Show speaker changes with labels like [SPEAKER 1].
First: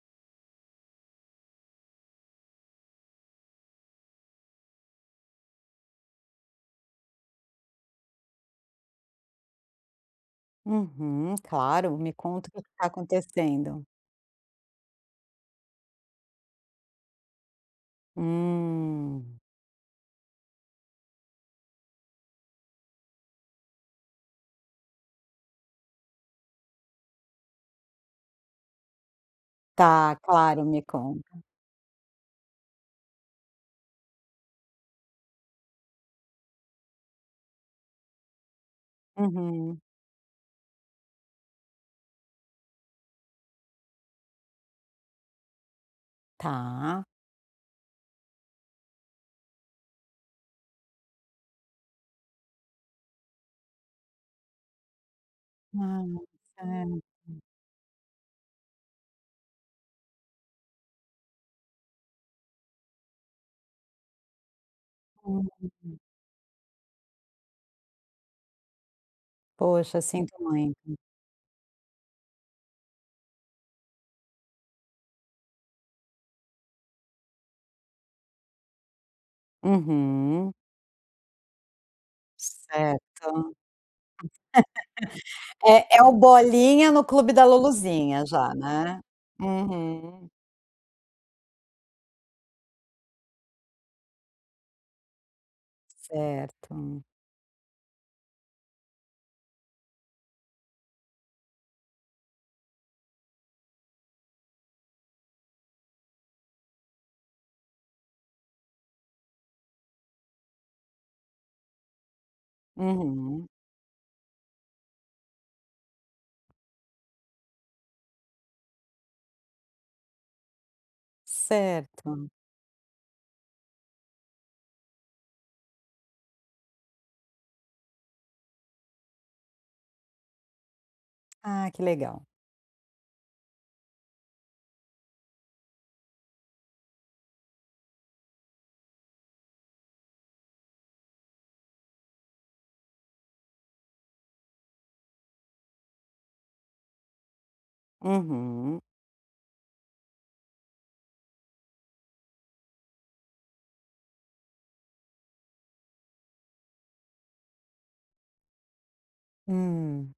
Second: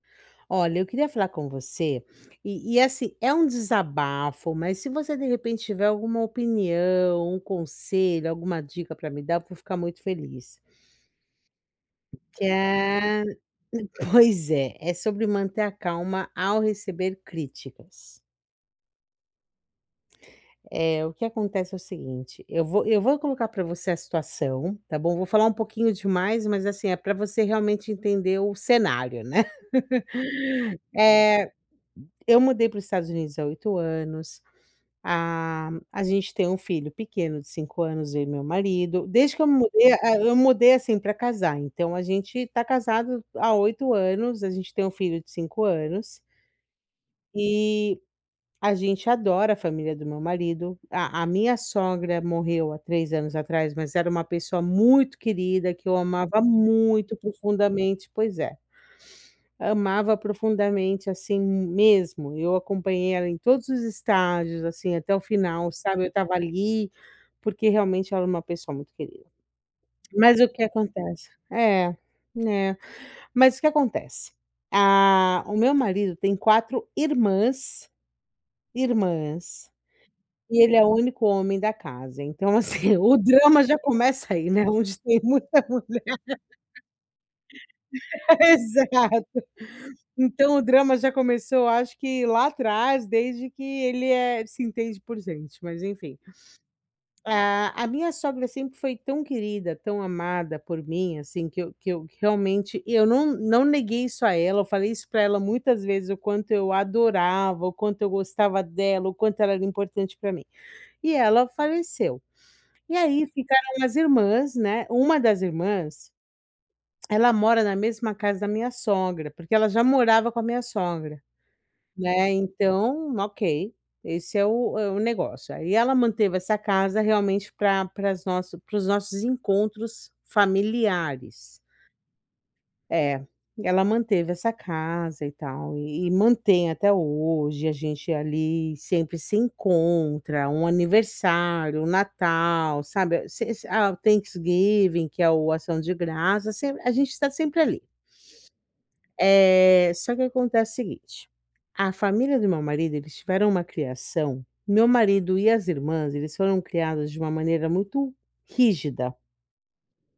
[SPEAKER 1] Olha, eu queria falar com você e e, assim, é um desabafo, mas se você, de repente tiver alguma opinião, um conselho, alguma dica pra me dar, eu vou ficar muito feliz.
[SPEAKER 2] Uhum. Claro, me
[SPEAKER 1] Que
[SPEAKER 2] conta o que que tá
[SPEAKER 1] é
[SPEAKER 2] acontecendo.
[SPEAKER 1] pois é, é sobre manter a calma ao receber críticas.
[SPEAKER 2] Hum.
[SPEAKER 1] Eh, o que acontece é o seguinte, eu vou eu vou colocar pra você a situação, tá bom? Vou falar um pouquinho demais, mas, assim, é pra você realmente entender o cenário, né.
[SPEAKER 2] Tá, claro, me conta.
[SPEAKER 1] Eh, eu mudei para os Estados Unidos há 8 anos, a a gente tem um filho pequeno de 5 anos, eu e meu marido. Desde que eu
[SPEAKER 2] Uhum.
[SPEAKER 1] mudei, ah, eu mudei, assim, pra casar, então a gente tá casado há 8 anos, a gente tem um filho de 5 anos
[SPEAKER 2] Tá.
[SPEAKER 1] e a gente adora a família do meu marido, a a minha sogra morreu há 3 anos atrás, mas era uma pessoa muito querida, que eu
[SPEAKER 2] Ah,
[SPEAKER 1] amava muito
[SPEAKER 2] certo.
[SPEAKER 1] profundamente, pois é. Amava profundamente, assim, mesmo. Eu acompanhei ela em todos os estágios, assim, até o final,
[SPEAKER 2] Uhum.
[SPEAKER 1] sabe. Eu estava ali, porque realmente ela é uma pessoa muito querida.
[SPEAKER 2] Poxa, sinto
[SPEAKER 1] Mas o que
[SPEAKER 2] muito.
[SPEAKER 1] acontece É, é. Mas o que acontece, ah, o meu marido tem 4 irmãs, irmãs,
[SPEAKER 2] Uhum.
[SPEAKER 1] e ele é o único homem da casa, então, assim, o
[SPEAKER 2] Certo,
[SPEAKER 1] drama já começa aí, né, onde tem muita
[SPEAKER 2] eh, é o
[SPEAKER 1] mulher.
[SPEAKER 2] Bolinha no clube da Luluzinha já, né?
[SPEAKER 1] Exato.
[SPEAKER 2] Uhum.
[SPEAKER 1] Então o drama já começou acho que lá atrás desde que ele é se entende por gente, mas enfim.
[SPEAKER 2] Certo.
[SPEAKER 1] A a minha sogra sempre foi tão querida, tão amada por mim, assim, que eu que eu realmente, e eu não não neguei isso a ela, eu falei isso pra ela muitas vezes, o quanto eu adorava, o quanto eu gostava dela, o quanto ela era importante pra mim. E ela faleceu. E aí
[SPEAKER 2] Uhum.
[SPEAKER 1] ficaram as irmãs, né, uma das irmãs ela mora na mesma casa da minha sogra, porque ela já morava com a minha sogra, né,
[SPEAKER 2] Certo.
[SPEAKER 1] então ok, esse é o é o negócio, aí ela manteve essa casa realmente pra para os nossos encontros familiares.
[SPEAKER 2] Ah que legal.
[SPEAKER 1] É, ela manteve essa casa e tal e e mantém até hoje, a gente ali sempre se encontra, um aniversário, um Natal, sabe, se a o Thanksgiving, que é o Ação de Graças, se a gente tá sempre ali.
[SPEAKER 2] Uhum.
[SPEAKER 1] Eh, só que acontece o seguinte, a família do meu marido, eles tiveram uma criação meu marido e as irmãs, eles foram criadas de uma maneira muito rígida.
[SPEAKER 2] Hum.